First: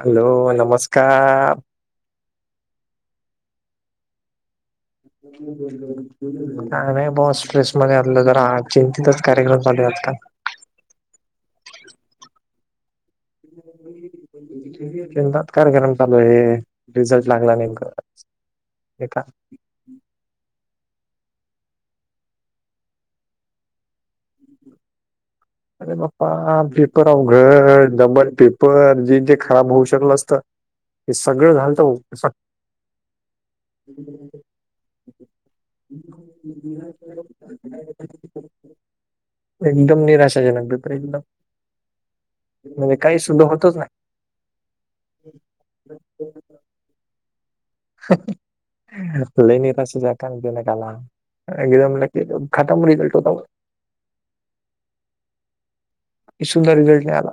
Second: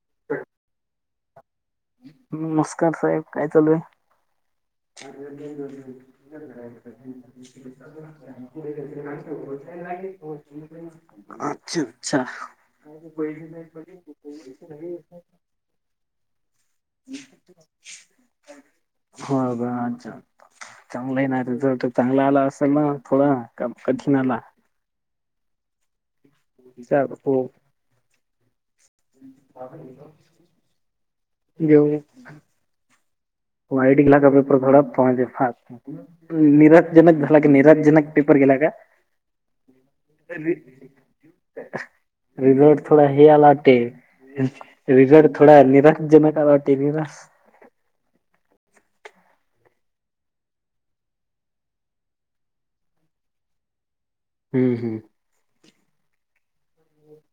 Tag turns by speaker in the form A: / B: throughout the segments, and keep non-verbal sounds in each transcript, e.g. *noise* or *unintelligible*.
A: Hello नमस्कार
B: नमस्कार साहेब काय चालू आहे
A: नाही ब स्ट्रेस मध्ये असलं जरा आ चिंती तर कार्यक्रम चालूतता
B: अच्छा अच्छा
A: चिंतात कार्यक्रम चालू हे रिझल्ट लागला नेमका हे का
B: चांगलंही नाही तथ तर चांगला आला असेल ना थोडं कठीण आला
A: अरे बाप्पा
B: अच्छा
A: पेपर आ
B: हो
A: घर दबल पेपर जे जे खराब होऊ शकलं असत ते सगळं झालत
B: *unintelligible* निरज्जनक झाला क निराज्जनक पेपर गेला का
A: एकदम निराश -
B: *unintelligible* रिझॉर्ट
A: म्हणजे
B: थोडा
A: काही
B: हे
A: सुद्धा
B: आला
A: होतच
B: तेटे रिझट थोडा
A: नाही
B: निराकजनक अला ते निरस
A: *inaudible* लई निराशा जक *unintelligible* एकदम खातम रिझल्ट होता
B: हम्म हम्
A: एक सुंदर रिझल्ट नाही आला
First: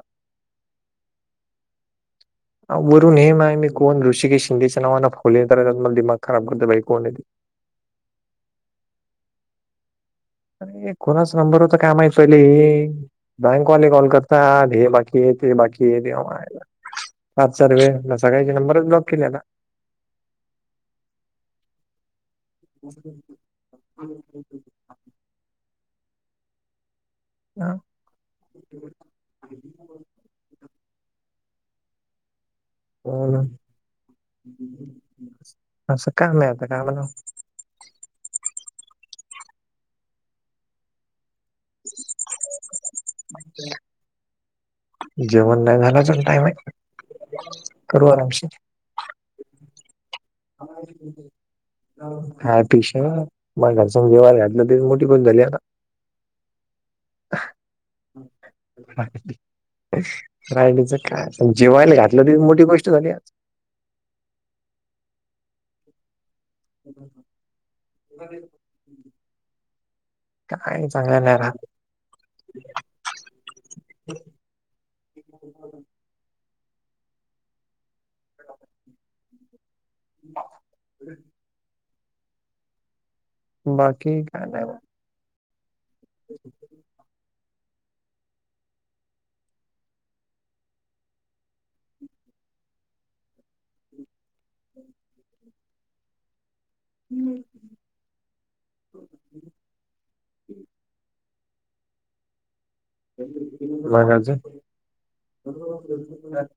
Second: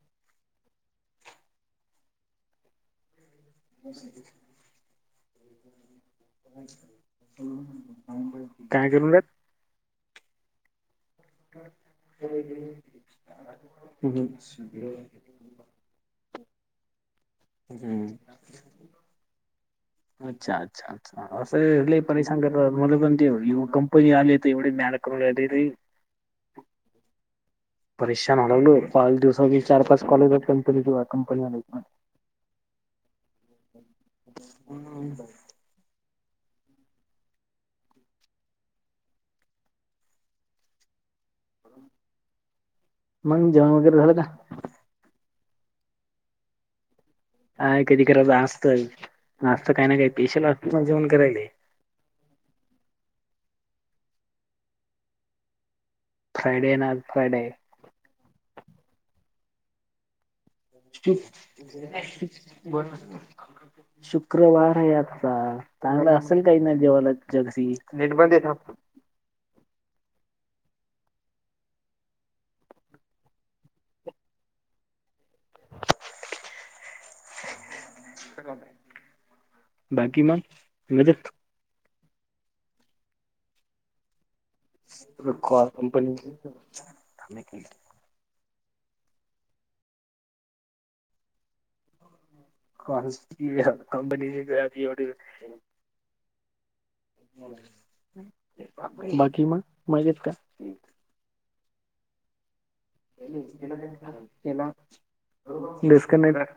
A: वरून हेेम आहे मी कोण ऋषिकेश शिंदेच्या नावाना फोले त्या मला दिमाग खराब करतो बाई कोण य ती
B: *unintelligible* काय करून रात
A: अरे कोणाच नंबर होता का माही पयले हे बँकवाले कॉल
B: हम्म.
A: करता हे बाकी ते बाकी ते देव मायला पाक सार
B: हम्म.
A: वेळ सगळ्याचे नंबरच ब्लॉक केले आता
B: अच्छा अच्छा अच्छा असं लई परशान करत पण ते कंपनी आली एवढे मॅ करून रायले रे
A: हा.
B: परेशान हो लागलो पाच दिवसा चार पाच कॉलेज कंपनी कंपनी *unintelligible*
A: हो ना *inaudible* असं कामता कामला
B: मग जेवण वगैरे झालं का
A: जेवण नाही झालं अजून टाईमाय
B: ह कधी करायं असतं आस्त काय ना काय स्पेशल असतं म्हण जेवण करायले
A: हाय पेश मग घर सम ज्यवहार घातलं तरी मोठी कोण झाली अता
B: फ्रायडे ना आज फ्रायडे
A: *unintelligible* फ्रायडेच काय जेवायला घातलं त मोठी गोष्ट झाली आज
B: शुक्रवार आहे आजचा चांगला असेल काही ना जेवाला जग सी नेट बंद *unintelligible*
A: काय चांगलं नाही राहत
B: बाकी मग मजेत
A: बाकी काय नाही बा.
B: कॉल कंपनी *unintelligible* थांब एक मिनिट *unintelligible* *unintelligible* बाकी मग मजेत का
A: मग अजून
B: *unintelligible* डीसकनेक्टाय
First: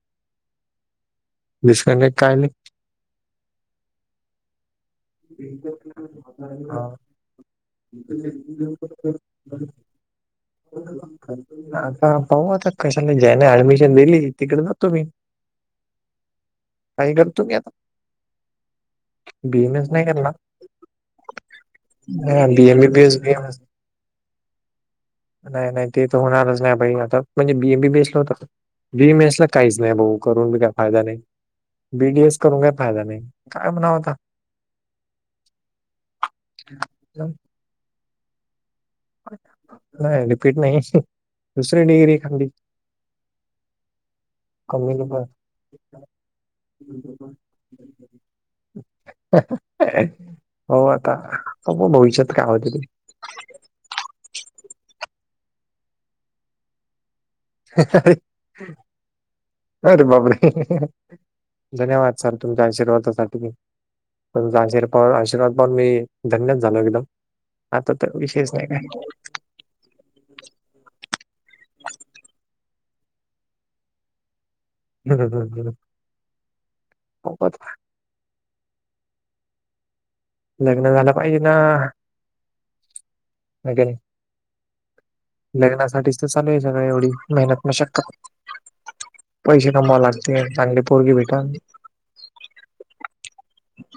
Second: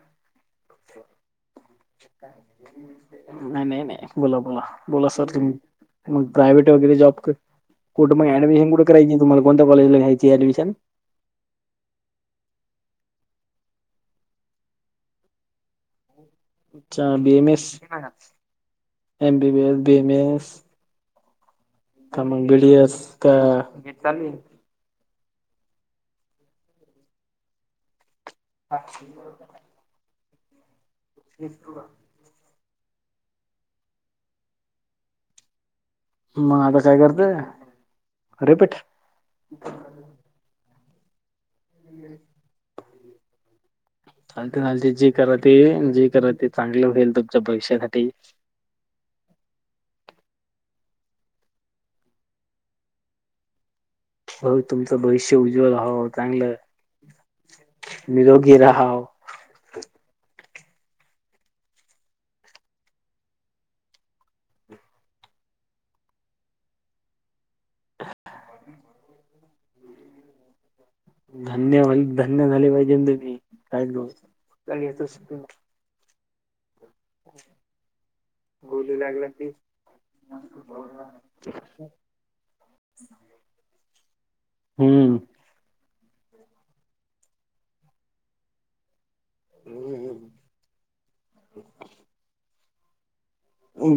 A: डिस्कनेक्ट कायले.
B: नाही नाही नाही बोला बोला बोला सर तुम्ही मग प्रायव्हेट वगैरे जॉब कर कुठ मग ऍडमिशन कुठ करायची तुम्हाला कोणत्या कॉलेजला घ्यायची ऍडमिशन
A: आता पाहू आता कशाला ज्याने ऍडमिशन दिली तिकडे जातो मी
B: अच्छा
A: काही
B: बी
A: करतो
B: एम
A: मी
B: एस
A: आता.
B: M B B S
A: BMS
B: B M S का
A: हा
B: मग
A: B
B: D
A: M
B: S
A: B
B: का
A: एम एस नाही नाही ते तर होणारच नाही भाई आता म्हणजे बीएम बी बेटल होत बी एम एस ला काहीच नाही भाऊ करून बी काही फायदा नाही बी डी एस करून काय फायदा नाही काय म्हणाव आता
B: मग आता काय करते रिपीट
A: नाही रिपीट नाही दुसरी डिग्री खाली
B: चालते चालते
A: कमी
B: जे
A: लोक.
B: कर ते जे करत ते चांगले होईल तुमच्या भविष्यासाठी
A: हो आता भविष्यात काय होते ते
B: भा तुमचं भविष्य उज्वल हवं चांगलं
A: अरे
B: निरोगी राहाव.
A: जाऊ दे बाबा *unintelligible* धन्यवाद सर तुमच्या आशीर्वादासाठी तुमचा आशीर आशीर्वाद पाहून मी धन्यद झालो एकदम... आता तर विशेष नाही काय...
B: धन्यवा धन्य झाले पाहिजे तु मी काय येत...
A: हो
B: बोलू लागली ती...
A: लग्न झालं पाहिजे ना नाही...
B: हम्म...
A: लग्नासाठीच तर चालू आहे सगळ एवढी मेहनत म शक.... पैसे कमावे लागते चांगली पोरगी भेटल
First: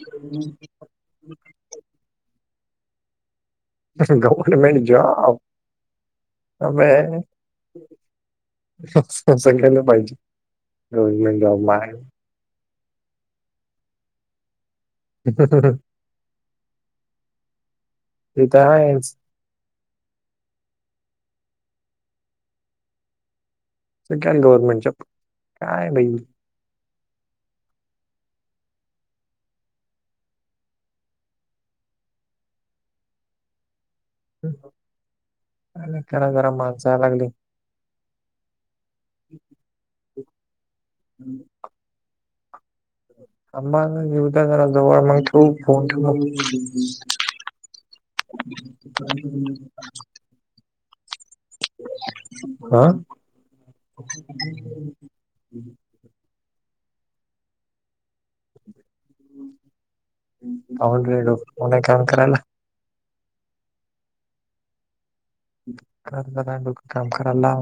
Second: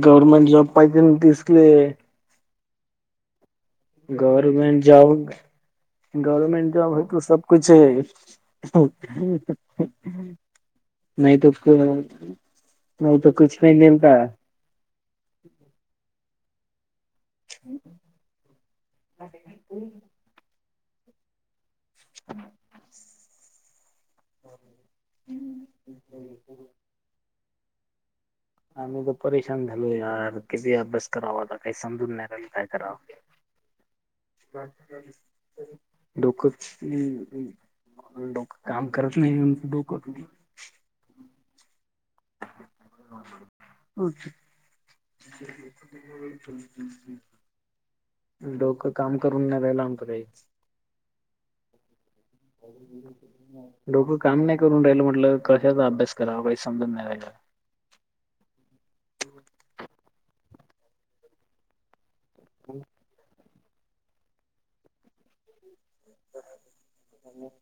B: गव्हर्नमेंट जॉब पाहिजे ना दिसले... गवर्मेंट जॉब.. गव्हर्नमेंट जॉब है तो
A: अबे
B: सब कुछ...
A: सगळ्याला पाहिजे. गव्हर्नमेंट
B: नाहीयत
A: जॉब माय
B: नाहीत कुछ भी नाही मिलता..
A: ह ह.. तर
B: ह
A: आहेच
B: *unintelligible* ह *unintelligible*
A: गव्हर्नमेंटच्या काय भाई...
B: आम्ही तर परेशान झालो यार किती अभ्यास करावा आता काही समजून नाही राहिल काय करावं...
A: काय करा
B: दुःख
A: जरा
B: ह्..
A: माणसा लागली
B: डोक काम करत नाही म्ह डोक...
A: आंबा जेवता झारा जवळ मग तो फोन...
B: डोकं काम करून नाही रालात....
A: हा
B: डोक काम नाही करून राहिल म्हटलं कशाचा अभ्यास... खराब आहे समजून नाही..
A: होलड मणा काम करायला...
B: प..
A: क डोक काम कराय ला....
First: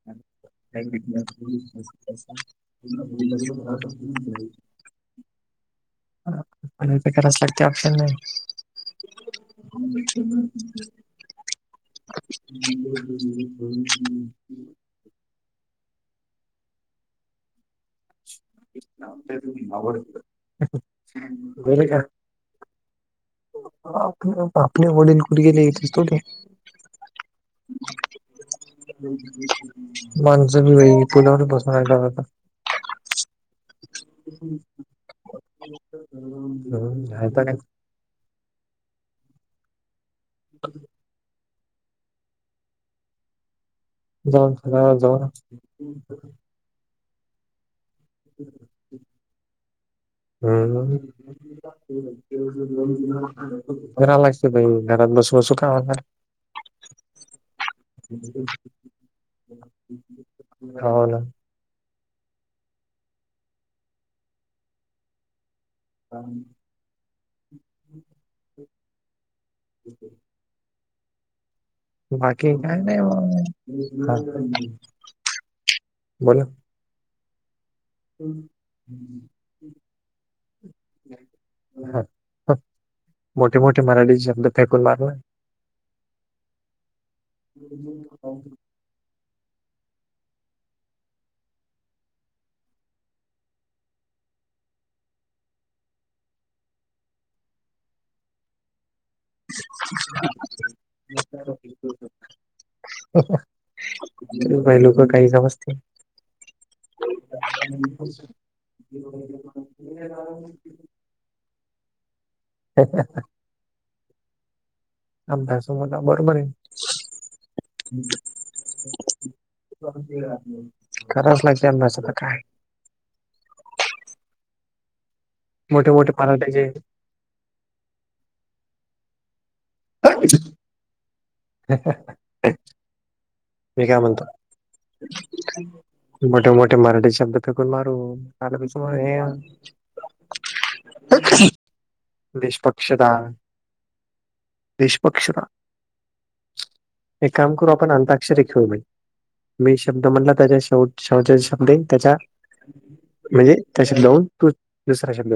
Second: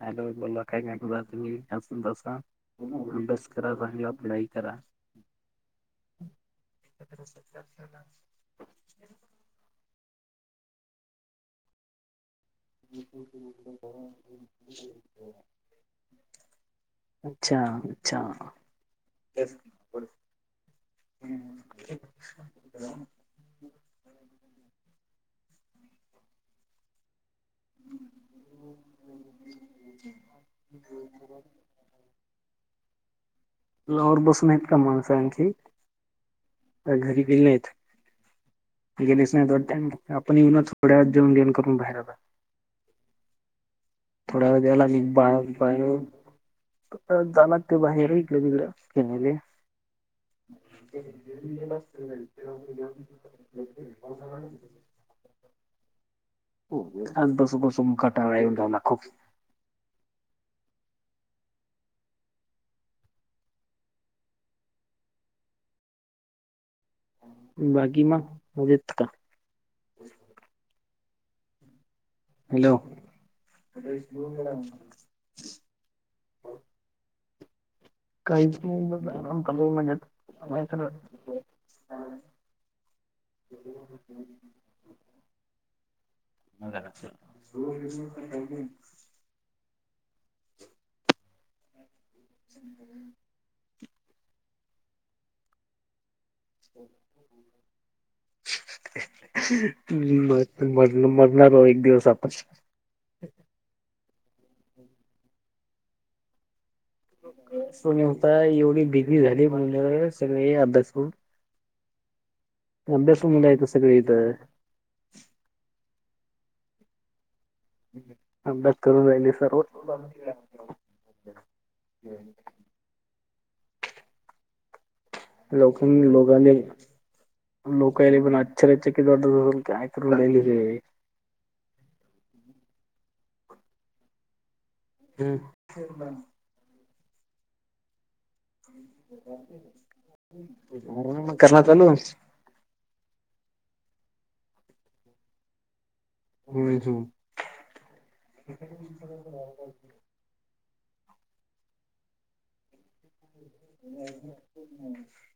B: हॅलो बोला काय करता तुम्ही असून तसा अभ्यास करा स पढाई करा...
A: करायच लागते ऑप्शन नाही.. अच्छा... बल बि *unintelligible*
B: अच्छा अच्छा..
A: तुम्हीवड वेर का *unintelligible* आप आपल्या वडील कुठ गेले येतच तो ते... माणसं बी वई पुलावर बसूनता...
B: लवर बसूनत का माणस आणखी
A: हम्म
B: घरी गेले
A: आता काय?
B: नाही... गेलेस नाही आपण येऊ ना थोड्या जेवण घेऊन करून बाहेर आलो.. थोड्या
A: जाऊन
B: वेळला
A: पुलावर
B: आणि
A: जाऊन
B: बाळ बाळ जाला ते बाहेर... केले..
A: हम् खरा लागते भाई.. घरात बसूसू का म्हणार...
B: आ बस बस कंटाळा येऊ राहिला..
A: गावाला... हा...
B: बाकी मा म्हजेत का...
A: ह.. बाकी
B: हॅलो
A: काय नाही म बोला..
B: काहीच नाही म्हणजे...
A: मोठे मोठे मराठी शब्द फेकून मारला...
B: म *unintelligible* *unintelligible* *unintelligible* हम् म मर मरणारहो एक दिवस आपण
A: बाय लोक काही समजतील
B: नवता एवढी बिगी झाली म्हण सगळे अभ्यास करून अभ्यासमला येत सगळे इथं
A: आम भसो मोठा बरोबर आहे
B: अभ्यास करून राहिले सर्व
A: कराच लागते अंदसाला काय मोठे
B: लवकरां
A: मोठे
B: लोकने
A: मराठ्याचे
B: लोकय बण अचर चकी दोडयडले
A: ह म काय म्हणतो मोठे मोठे मराठी शब्द पकून मार आलाप
B: ता न
A: निष्पक्षता निष्पक्षता
B: होम
A: एक काम करू आपण अंताक्षरी खेळू मी शब्द म्हणला त्याच्या शेवट श शब्द त्याच्या म्हणजे त्या शब्दन तू दुसरा शब्द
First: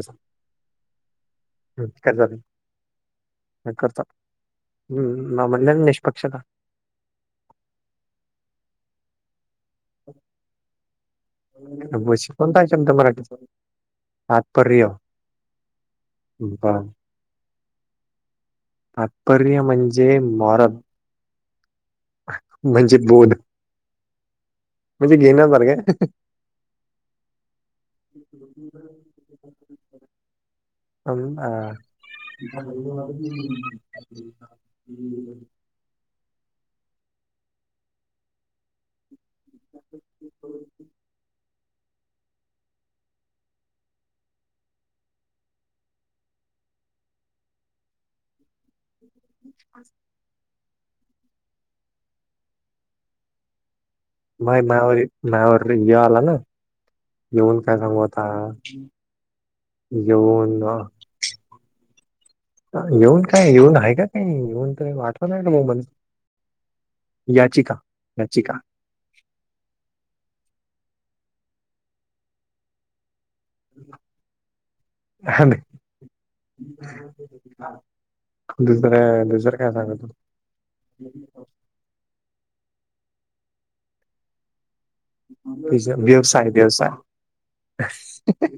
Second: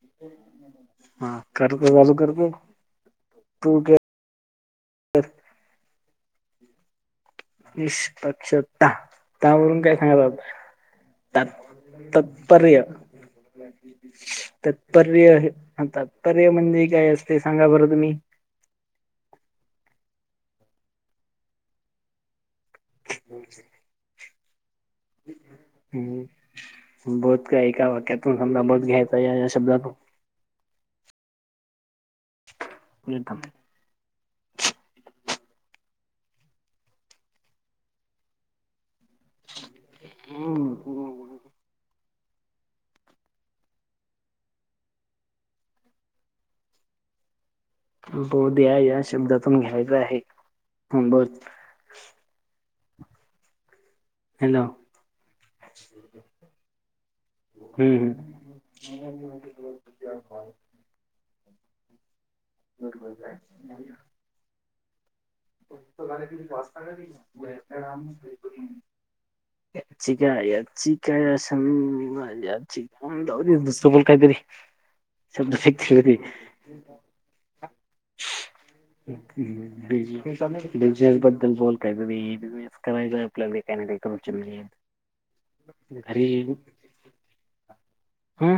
B: हा कर
A: काय झालं
B: तू
A: करतो ह् म्हणल्या निष्पक्षता
B: निष्पक्षता त्यावररून काय सांग आप
A: बशी कोणतायच मराठीच
B: तातपर्य तात्पर्य
A: बर
B: म्हंदि काय असते सांगा बरं तुम्ही
A: तात्पर्य म्हणजे मरद म्हणजे बोध म्हणजे घेण्यासारखं आहे.
B: हम्म बोत का का वाक्या तूमना बत घ्याता या शब्दा त
A: ह ह हा
B: शब्दातून
A: ह
B: हम ब बोध या या शब्दातून घ्यायच आहे बोध
A: मा
B: हॅलो
A: मावर मा्यावर य आला ना येऊन काय
B: हम्म
A: सांगूता
B: हम्म
A: येऊन येऊन काय येऊन आहे का काही येऊन त वाट याचिका याचिका
B: स् या च काय या च काय समी मवाची अमव दुस् बोल कायतरी
A: ह दुसरे दुसरं काय सांग
B: बि बिझनेस बद्दल बोलयच बिझनेस करायचा आपल्याला कॅनडकड
A: ज व्यवसाय व्यवसाय
B: ह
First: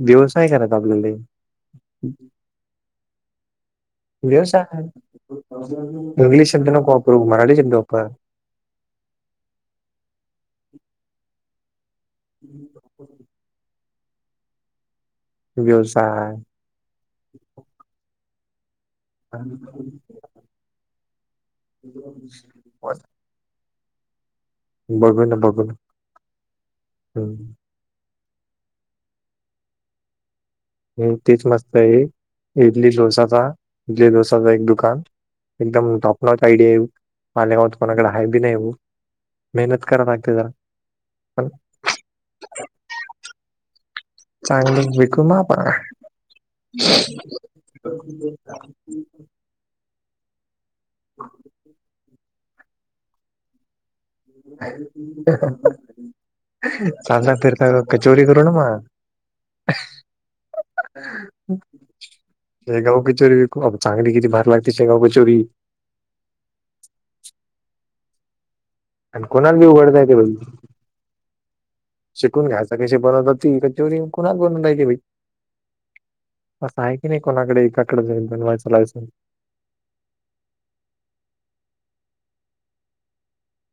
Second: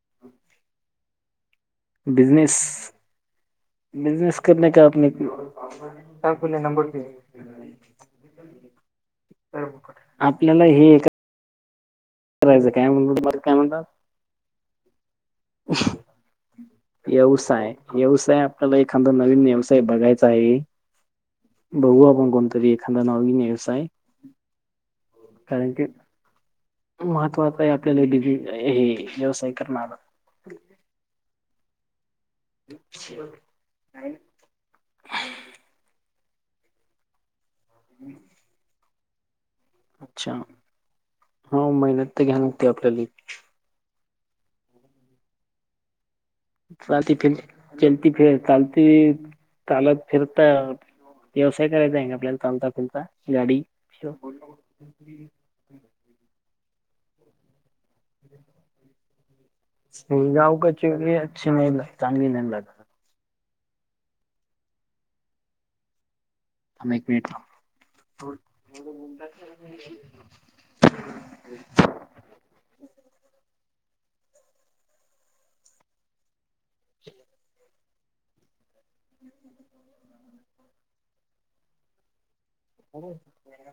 A: व्यवसाय करत आपल्याला
B: बिजनेस बिजनेस कर
A: व्यवसाय
B: का आप
A: इंग्लिश शब्द
B: नबर
A: नको वापरू मराठी शब्द वापर
B: आपल्याला हे ए करायचं काय म्हण तमला काय म्हणतात
A: व्यवसाय
B: व्यवसाय व्यवसाय आपल्याला एखादा नवीन व्यवसाय बघायचा आहे बघू आपण कोणतरी एखादा नावीन व्यवसाय
A: बघू ना बघू
B: कारण
A: ना
B: क
A: हम्म.
B: महत्वचा या आपल्याला डिग हे व्यवसाय करणार
A: ह् तेच मस्त आहे इडली डोसाचा इडली डोसा एक दुकान एकदम टॉपनच आयडिया. माले गावत कोणाकडे आहेा बी नाही येऊ मेहनत करा लागते जरा. पण
B: होा मेहनत तर घ्या नगती आपल्याला.
A: चांगली विकू मा पण.
B: चा फिर लती फिर चालती चालत फिरता. व्यवसाय करायचा आहे आपल्याला चालता फुलता गाडी.
A: चाल ना फर. तर कचोरी कर ना म
B: गावकाची व अच्छ नाहीग चांगली नाही लागते.
A: हे कााग किचोरी. चांगली किती भार लागते शगा चोरी
B: आम वट
A: आणि कोणाला बी उघडता येते बाई
B: *unintelligible*
A: शिकून घ्यायचा कसे बनत त कच्या वरी कुणाच बनवयची बा. असं आहे की नाही कोणाकडे एकाकडे जाईन बनवायंलाच.
B: *inaudible*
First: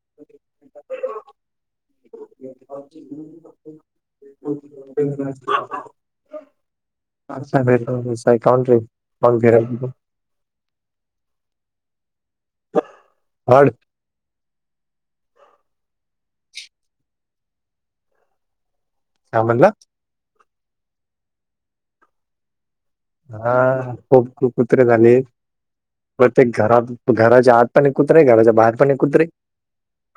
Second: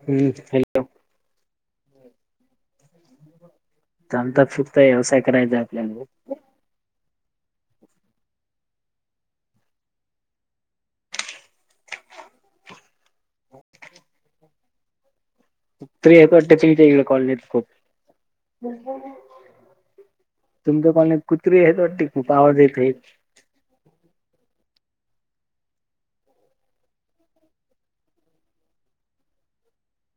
B: हम्म
A: *inaudible*
B: आमचाच फक्त व्यवसाय करायचा आपल्याला
A: *inaudible* *unintelligible* हड.
B: त्री य वाटते तच्या इडे कॉलेज येत खूप..
A: काय म्हटलं.
B: तुमच कोण एक कुत्री आहेत वाटते खूप आवडज येते.
A: हा खूप खू कुत्रे झाली. प्रत्येक घरात घराच्या आत पण कुत्रे घराच्या बाहेर पण कुत्रे.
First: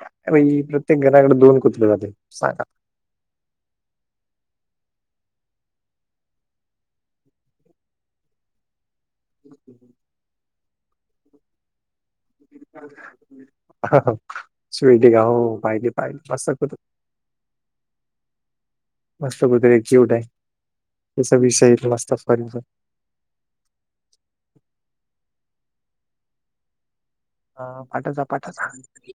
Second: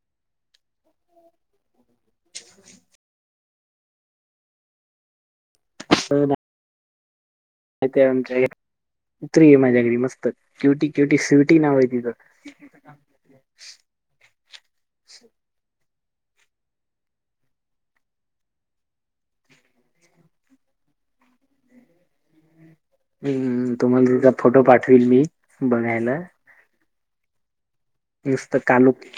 A: अ प्रत्येक घराकडे दोन कुत्र जाते सांगा.
B: हो मा आमच्या घ उतरी आहे माझ्या घरी मस्त क्यवटी क्यवटी स्वीटी नाव आहे तिच...
A: स्ट ग हो पाहिली पाहिली मस्तकूतू *inaudible* मस्त वगरे जीवड आहे त्याचा विषय मस्तॉ
B: हम् तुम्हालाचा फोटो पाठवेल मी बघायला.
A: पाठाचा पाठच
B: नुसतं कालू
A: तरी.